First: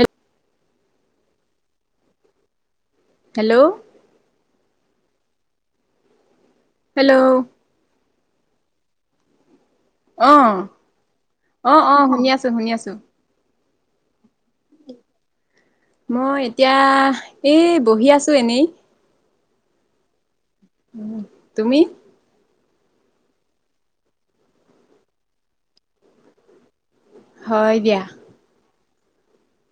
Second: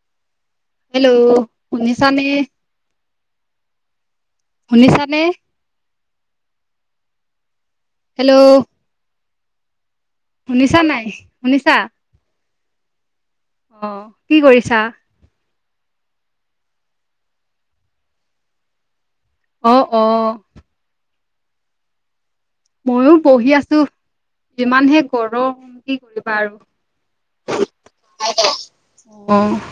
এক হেল্ল', শুনিছানে। হেল্ল', শুনিছানে হেল্ল', হেল্ল', অহ শুনিছা নাই - শুনিছা অহ - অহ শুনি আছো - শুনি আছো। অ, কি কৰিছা। মই এতিয়া এই বহি আছো এনেই। অ', - অ',। তুমি? মইও বহি আছো। যিমানহে গৰম কি কৰিবা আৰু। হয় দিয়া। অহ ',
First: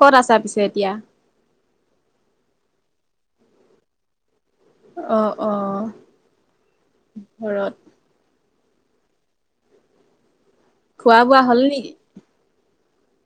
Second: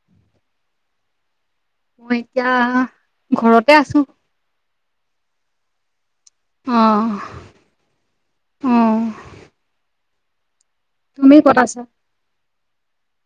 ক'ত আছা পিছে এতিয়া। মই এতিয়া ঘৰতে আছো। অহ - অহ। অহ ', খোৱা তুমি বোৱা ক'ত হ'ল আছা নেকি?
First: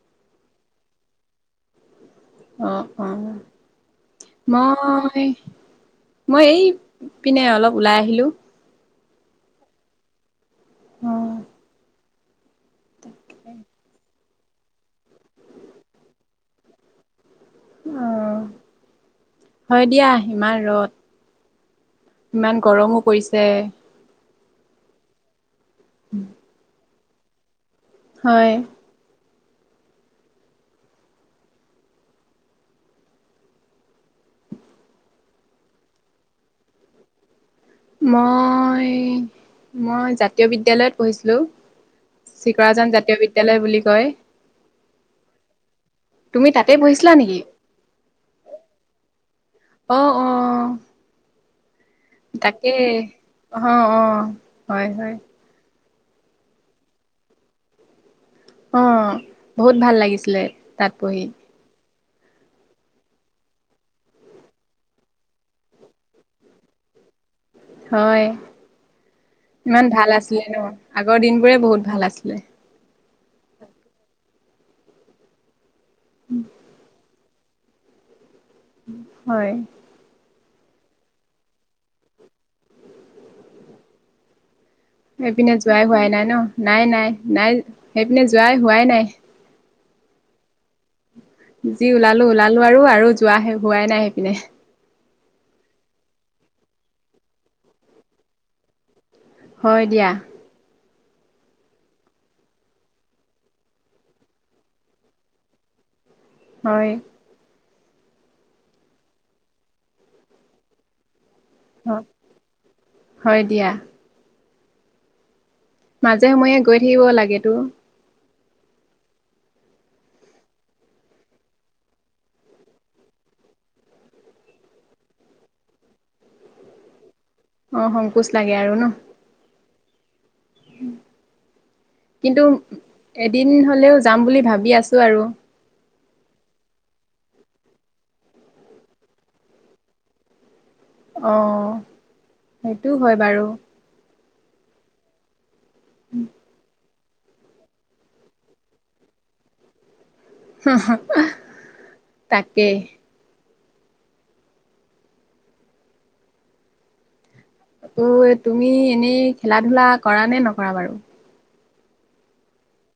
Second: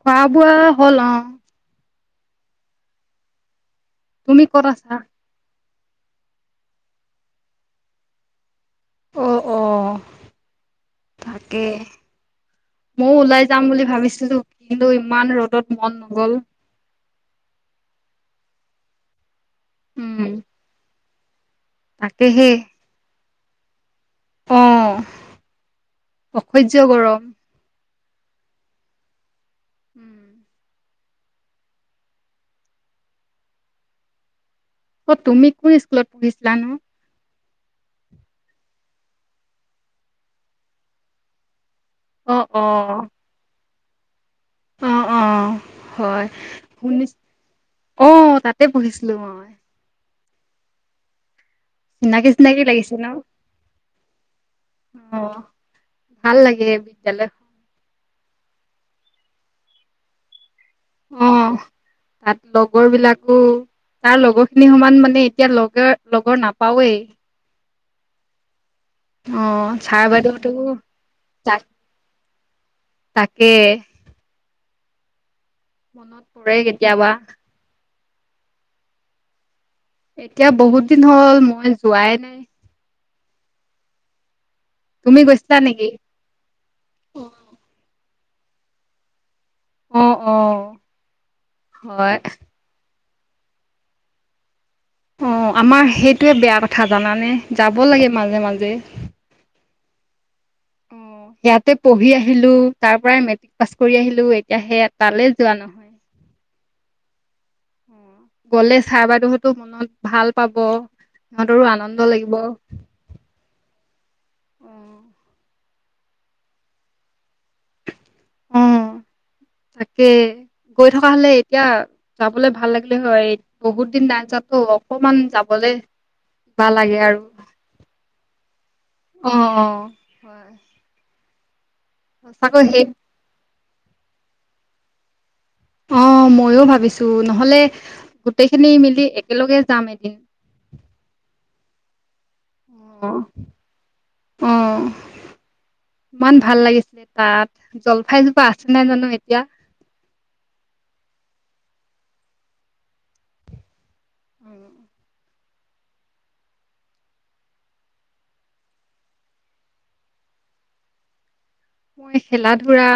খোৱা বোৱা হ'ল অ, অ - অ তুমি ক'ত আছা মই মই, এই পিনে অলপ ওলাই আহিলো। অ অ অ তাকে ময়ও ওলাই যাম বুলি ভাবিছিলো। কিন্তু, ইমান ৰ'দত মন নগল। অ, হয় দিয়া উম ইমান ৰদ। তাকেহে ইমান গৰমো পৰিছে। অ, অসহ্য গৰম। হয়। উম অ, তুমি কোন স্কুলত পঢ়িছিলা নো। [unintelligible] মই - মই জাতীয় বিদ্যালয়ত পঢ়িছিলো। অ অ চিকৰাজান জাতীয় বিদ্যালয় বুলি কয়। অ - অ। হয় তুমি তাতে পঢ়িছিলা শুনিছো। নেকি? অহ, তাতে পঢ়িছিলো মই। চিনাকি চিনাকি তাকেই লাগিছে ন অ - অ হয় - হয়। অ ভাল লাগে বিদ্যালয়। অ, বহুত ভাল লাগিছিলে তাত পঢ়ি। অ তাত লগৰ বিলাকো। তাৰ লগৰ খিনি সমান মানে এতিয়া লগৰ - লগৰ নাপাওৱেই। হয়। অ ইমান ছাৰ ভাল আছিলে বাইদেউহতকো ন আগৰ দিনবোৰে তাক বহুত ভাল আছিলে। তাকে, মনত পৰে কেতিয়াবা। হয়। এতিয়া বহুত দিন হ'ল মই যোৱাই নাই। তুমি সেইপিনে গৈছিলা যোৱাই নেকি? হোৱাই নাই ন, নাই- নাই -নাই সেইপিনে যোৱাই হোৱাই নাই। অ - অ। যি হয় ওলালো - ওলালো আৰু- আৰু যোৱাহে হোৱাই নাই সেইপিনে। অ, আমাৰ সেইটোৱে বেয়া কথা জানানে যাব লাগে মাজে- মাজে। হয় দিয়া। অ, ইয়াতে পঢ়ি আহিলো তাৰ পৰাই মেট্ৰিক পাছ কৰি আহিলো এতিয়া সে তালৈ যোৱা নহয়। হয়। হয়। গ'লে চাৰ বাইদেউহতো মনত ভাল পাব। ইতৰো আনন্দ লাগিব। হয় দিয়া। অ', মাজে সময়ে গৈ থাকিব লাগেতো। অ, তাকে। গৈ থকা হলে এতিয়া যাবলৈ ভাল লাগিলে হয়, বহুত দিন নাই যোৱাতো অকমান যাব ভাল লাগে আৰু। অ, সংকোচ লাগে আৰু ন। অ', অ', হয়। কিন্তু সঁচাকৈ সেই এদিন হলেও যাম বুলি ভাবি আছো আৰু। অ, ময়ো ভাবিছো নহলে গোটেইখিনি মিলি একেলগে যাম এদিন। [inaudible] অ, সেইটো হয় অ', বাৰু। অ, ইমান ভাল লাগিছিলে। তাত জলফাইজোপা আছে নাই জানো এতিয়া। তাকে। উম, ত, তুমি এনেই খেলা ধূলা কৰা নে নকৰা বাৰু। মই খেলা ধূলা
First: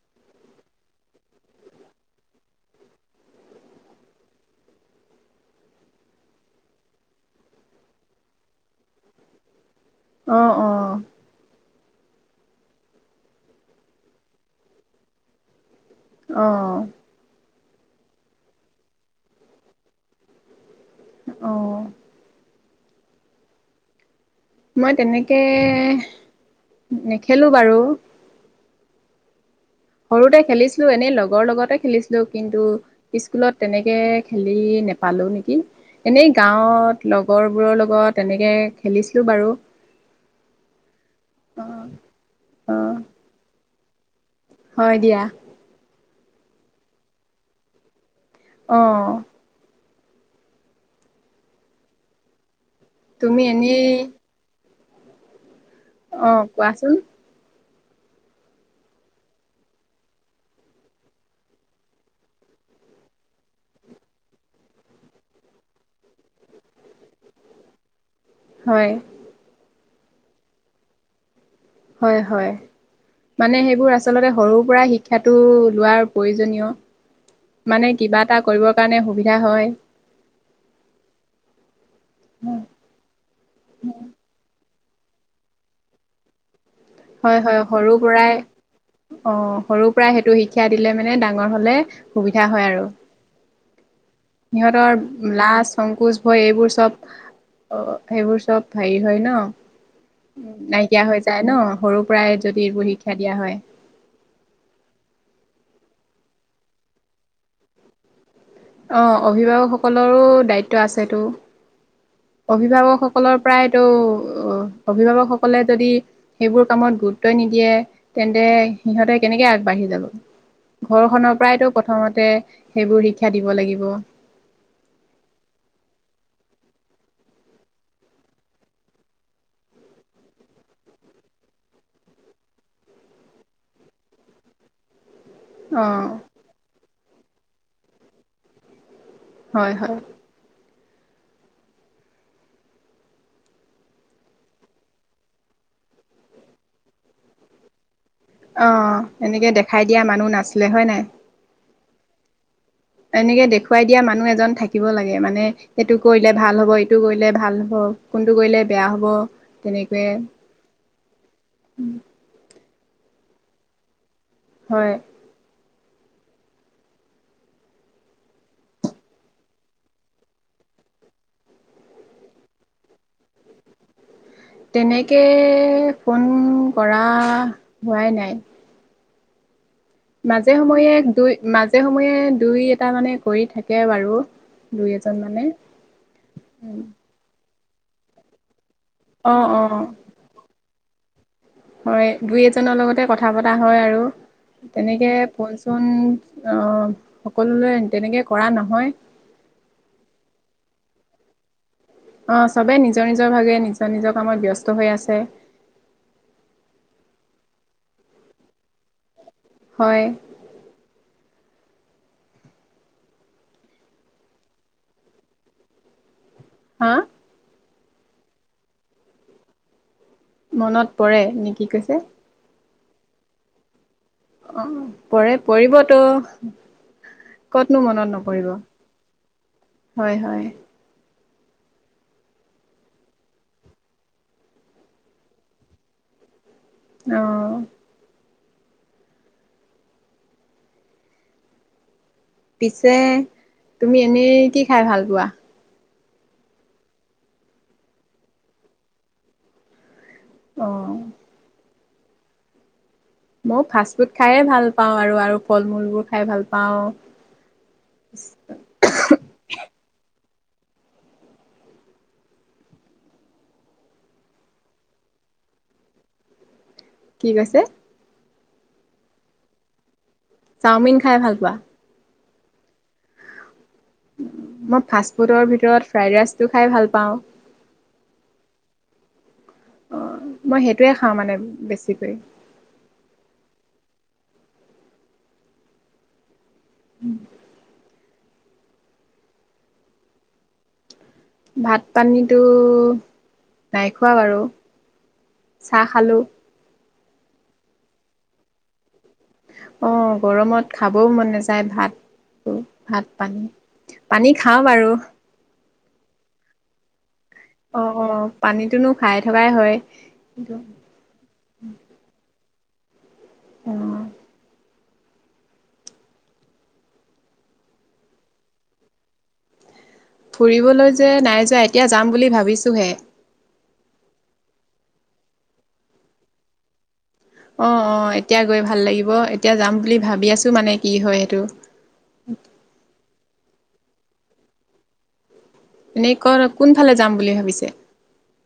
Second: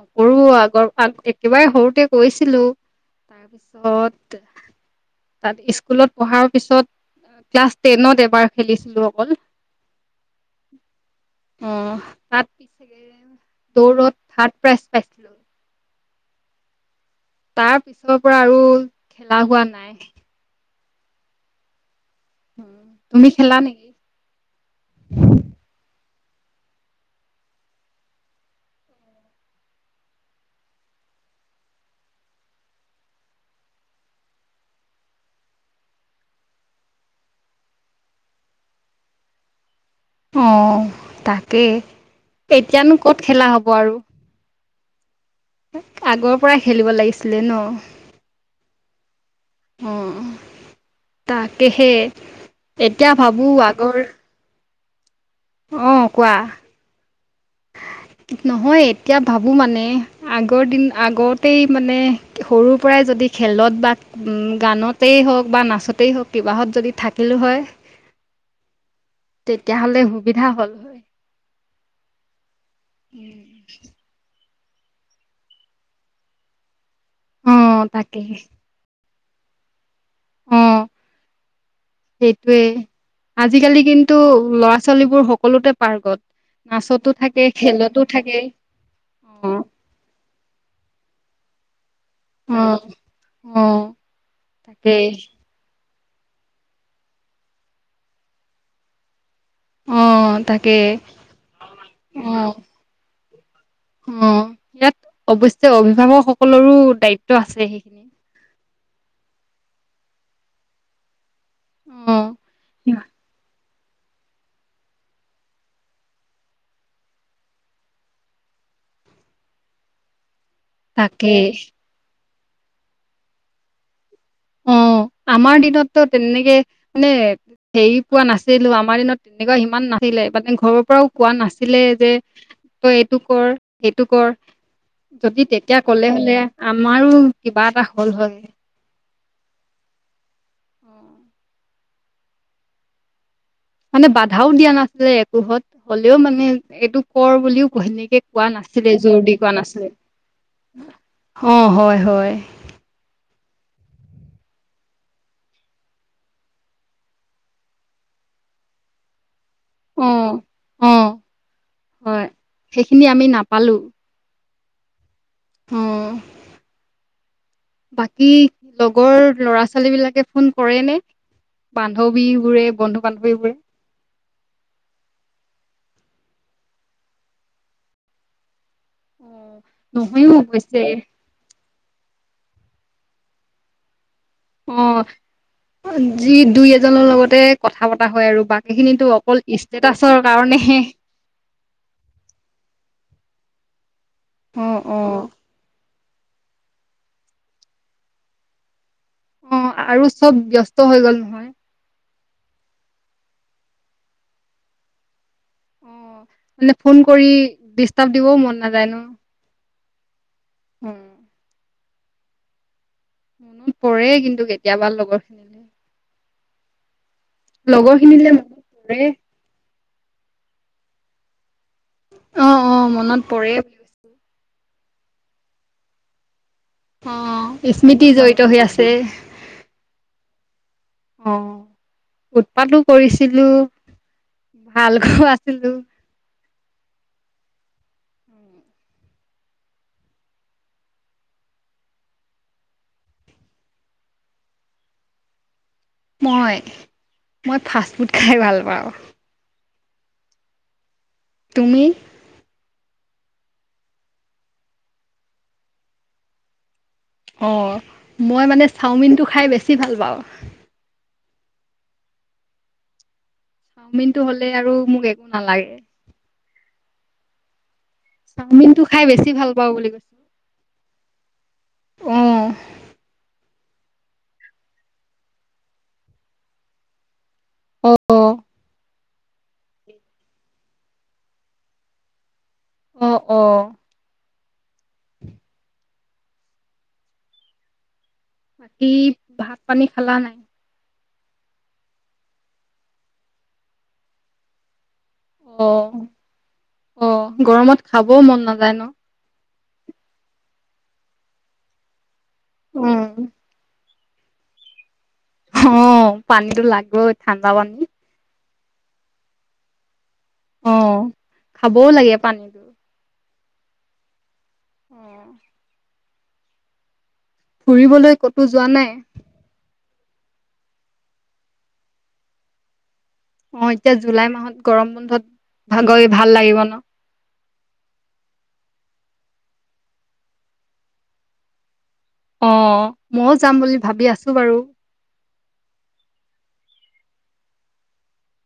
নকৰো আগৰ একেবাৰে সৰুতে কৰিছিলো। তাৰপিছত তাত স্কুলত পঢ়াৰ পিছত ক্লাছ টেনত এবাৰ খেলিছিলো অকল। অ', - অ', অ, তাত পিছে দৌৰত থাৰ্ড প্ৰাইজ পাইছিলো। [unintelligible] অ', তাৰ পিছৰ পৰা আৰু খেলা হোৱা নাই। অ', উম, তুমি খেলা নেকি? মই তেনেকে নেখেলো বাৰু সৰুতে খেলিছিলো এনেই লগৰ লগতে খেলিছিলো, কিন্তু স্কুলত তেনেকে খেলি নেপালো নেকি। এনেই গাৱত লগৰবোৰৰ লগত এনেকে খেলিছিলো বাৰু। অ, তাকেই অ এতিয়ানো ক'ত খেলা হ'ব আৰু। হয় দিয়া। আগৰ পৰা খেলিব লাগিছিলে ন। অ', অ, তাকেহে এতিয়া তুমি ভাবো আগৰ এনেই অ, কোৱাচোন। [inaudible] নহয়, এতিয়া ভাবো মানে আগৰ দিন আগতেই মানে সৰুৰ পৰাই যদি যদি খেলত বা গানতেই হওঁক বা নাচতেই হওঁক কিবাহত যদি থাকিলোঁ হয়। হয় তেতিয়াহ'লে সুবিধা হ'ল হয়। হয়-হয় মানে সেইবোৰ আচলতে সৰু সুৰা শিক্ষাটো লোৱাৰ প্ৰয়োজনীয়, অ', মানে তাকে কিবা এটা কৰিবৰ কাৰণে সুবি ধা হয়। অ', সেইটোৱে! আজিকালি কিন্তু ল'ৰা ছোৱালীবোৰ সকলোতে পাৰ্গত। নাচতো থাকে হয়-হয় সৰুৰ খেলতো থাকে পৰাই অ' সৰুৰ পৰাই সেইটো শিক্ষা দি দিলে মানে ডাঙৰ হলে সুবিধা অ হয় আৰু অ সিহঁতৰ তাকেই লাজ সংকোচ, ভয় এইবোৰ চব! অ' এইবোৰ চব হেৰি হয় ন'। অ তাকেই নাইকিয়া হৈ যায় ন' সৰুৰ পৰাই অ যদি এইবোৰ শিক্ষা দিয়া হয়। অ' ইয়াত অৱশ্যে অভিভাৱক সকলৰো দায়িত্ব আছে সেইখিনি। অ' অভিভাৱক সকলৰো দায়িত্ব আছেতো। অ অভিভাৱক সকলৰ প্ৰায় ত' অভিভাৱকসকলে যদি সেইবোৰ কামত গুৰুত্বই নিদিয়ে তেন্তে সিহঁতে কেনেকে আগবাঢ়ি যাব। তাকে ঘৰখনৰ পৰাইতো প্ৰথমতে সেইবোৰ শিক্ষা দিব লাগিব। অ' আমাৰ দিনতটো তেনেকে মানে হেৰি পোৱা নাছিলো আমাৰ দিনত তেনেকুৱা ইমান নাছিলে, মানে ঘৰৰ পৰাও কোৱা নাছিলে যে তই এইটো কৰ সেইটো কৰ। যদি তেতিয়া অ কলে হ'লে আমাৰো কিবা এটা হল হয়। হয়-হয়। অ'। মানে বাধাও দিয়া নাছিলে একোহত হ'লেও মানে এইটো কৰ বুলিও হেনেকে কোৱা অ নাছিলে যোৰ দি এনেকে কোৱা দেখাই নাছিলে, দিয়া মানুহ নাছিলে হয় নাই অ' হয়-হয়। তেনেকে দেখুৱাই দিয়া মানুহ এজন থাকিব লাগে, মানে এইটো কৰিলে ভাল হ'ব এইটো কৰিলে ভাল হ'ব। সেইটো কৰিলে বেয়া হ'ব, তেনেকৈয়ে অ', অ', উম। হয় সেইখিনি আমি নাপালোঁ। হয়। হম্। বাকী লগৰ ল'ৰা-ছোৱালী বিলাকে ফোন কৰেনে? বান্ধৱী বোৰে বন্ধু-বান্ধৱী বোৰে? তেনেকে ফোন কৰা হোৱাই নাই। উম। মাজে সময়ে দুই মাজে সময়ে দুই এটা মানে কৰি থাকে বাৰু। দুই এজন মানে অ' যি দুই এজনৰ লগতে কথা পতা হয় আৰু বাক সেইখিনিতো অকল অঁ অঁ ষ্টেটাচৰ কাৰণেহে। হয় দুই এজনৰ লগতে কথা পতা হয় আৰু অ', তেনেকে অ', ফোন - চোন অ' সকলো তেনেকে কৰা নহয়। অ' আৰু চ'ব ব্যস্ত হৈ গ'ল নহয়। অহ' চবেই নিজৰ নিজৰ ভাগে নিজৰ নিজৰ কামত ব্যস্ত হৈ আছে। অ' মানে ফোন কৰি ডিষ্টাৰ্ব দিবও মন নাযায় ন। হয়। উম। মনত পৰে কিন্তু কেতিয়াবা লগত হা লগৰখিনি যে এই মনত পৰে নে কি কৈছা? অ' অ' মনত পৰে বুলি কৈছোঁ। অ' পৰে পৰিবতো। অ', কতনো স্মৃতি মনত জড়িত নপৰিব হৈ আছে। হয়, হয়। অ' উৎপাতোঁ কৰিছিলোঁ। ভালকৈ আছিলোঁ। অহ' পিছে তুমি এনেই কি খাই ভাল পোৱা? মই, মই ফাষ্ট ফুড খাই ভাল পাওঁ। অহ' তুমি? মও ফাষ্ট ফুড খাইে ভাল পাওঁ আৰু আৰু ফল মূলবোৰ খাই ভাল পাওঁ। অ' মই মানে চাওমিনটো খাই বেছি ভাল পাওঁ। চাওমিনতটো হ'লে আৰু মোক একো নালাগে। কি কৈছে? চাওমিন টো খাই বেছি ভাল পাওঁ বুলি কৈছো। চাওমিন খাই ভাল পোৱা? অ', মই ফাষ্ট ফুডৰ ভিতৰত ফ্ৰাইড ৰাইচটো খাই ভাল পাওঁ। অ। অ মই সেইটোৱে খাওঁ মানে বেছিকৈ। অ অ। উম। [unintelligible] বাকী ভাত পানী খালা নাই? ভাত পানীটো নাই খোৱা বাৰু। চাহ অ', খালো। অ গৰমত খাবও মন নাযায় ন? অ গৰমত খাবও মন নাযায় ভাতটো, উম, ভাত পানী। পানী খাওঁ বাৰু। হঁ, পানীতো লাগব ঠাণ্ডা পানী। পানীতোনো খাই থকাই হয়। অ, খাবও লাগে পানীটো। অ। অ। ফুৰিবলৈ কতো যোৱা নাই? ফুৰিবলৈ যে নাই যোৱা, এতিয়া যাম বুলি ভাবিছোহে। অ এতিয়া জুলাই মাহত গৰম বন্ধত ভা গৈ ভাল লাগিব ন? অ অ এতিয়া গৈ ভাল লাগিব এতিয়া যাম বুলি ভাবি আছো মানে কি হয় সেইটো অ মইয়ো যাম বুলি ভাবি আছো বাৰু এনেই কৰ কোনফালে যাম বুলি ভাবিছে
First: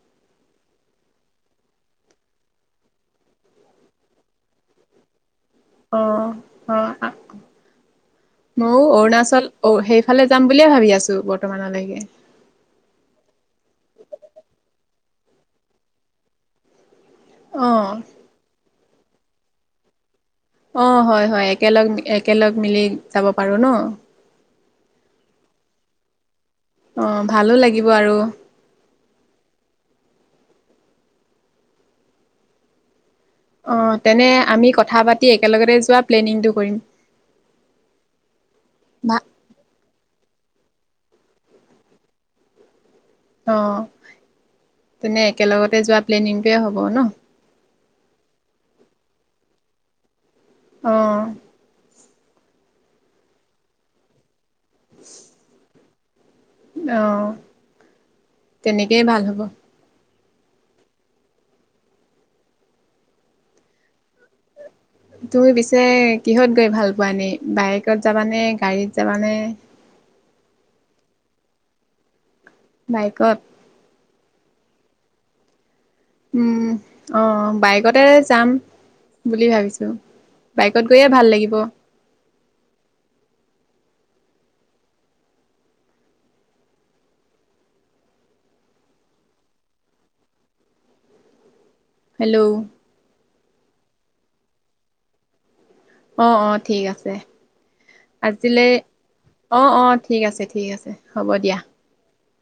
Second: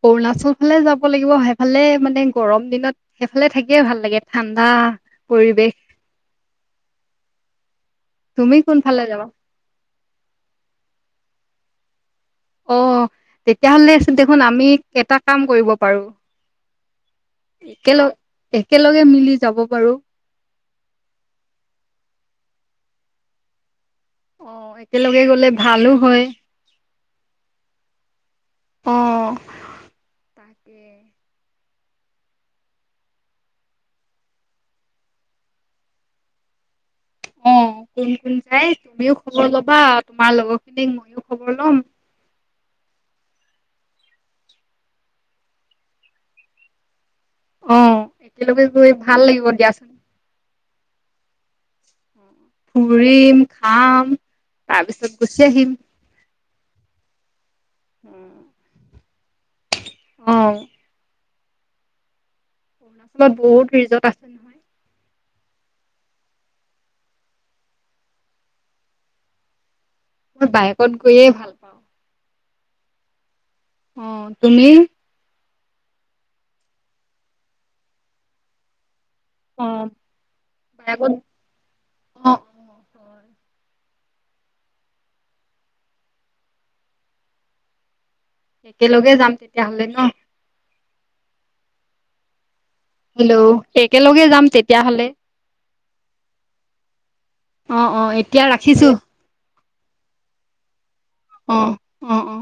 অৰুণাচল ফালে যাব লাগিব সেইফালে মানে গৰম দিনত সেইফালে থাকিয়ে ভাল লাগে ঠাণ্ডা পৰিৱেশ। অ অ তুমি ময়ো কোনফালে যাবা অৰুণাচল সেইফালে যাম বুলিয়ে ভাবি আছো বৰ্তমানলৈকে অ তেতিয়াহলে দেখোন আমি এটা কাম কৰিব পাৰো অ', একেলগ একেলগে মিলি যাব পাৰো অ হয় হয় একেলগ একেলগ মিলি যাব পাৰো ন অ একেলগে গ'লে ভালো হয় আহ ভালো লাগিব আৰু অ তাকে অ তেনে আমি কথা পাতি একেলগতে যোৱা প্লেনিংটো কৰিম অ কোন কোন যায় তুমিও ভা খবৰ ল'বা তোমাৰ লগৰখিনিক মইয়ো খবৰ ল'ম অ তেনে একেলগতে যোৱা প্লেনিংটোৱে হ'ব ন অ একেলগে গৈ ভাল লাগিব দিয়া আহ ফুৰিম খাম তাৰপিছত গুচি আহিম আহ উম [unintelligible] ভাল হ'ব অ অৰুণাচলত বহুত ৰিজৰ্ট আছ তুমি পিছে কিহত গৈ ভাল পোৱা নে বাইকত যাবানে গাড়ীত যাবানে মই বাইকত গৈয়ে ভাল পাওঁ। বাইকত। অঁ তুমি? উম আহ বাইকতে যাম। বুলি ভাবিছো, অ বাইকত গৈয়ে ভাল লাগিব। অ অ হয়। একেলগে যাম তেতিয়াহলে ন? হেল্ল' হেল্ল' একেলগে যাম তেতিয়হলে। অ অ ঠিক আছে। অ অ এতিয়া আজিলৈ ৰাখিছো। অঁ অঁ ঠিক আছে ঠিক আছে হ'ব দিয়া। অ অ অ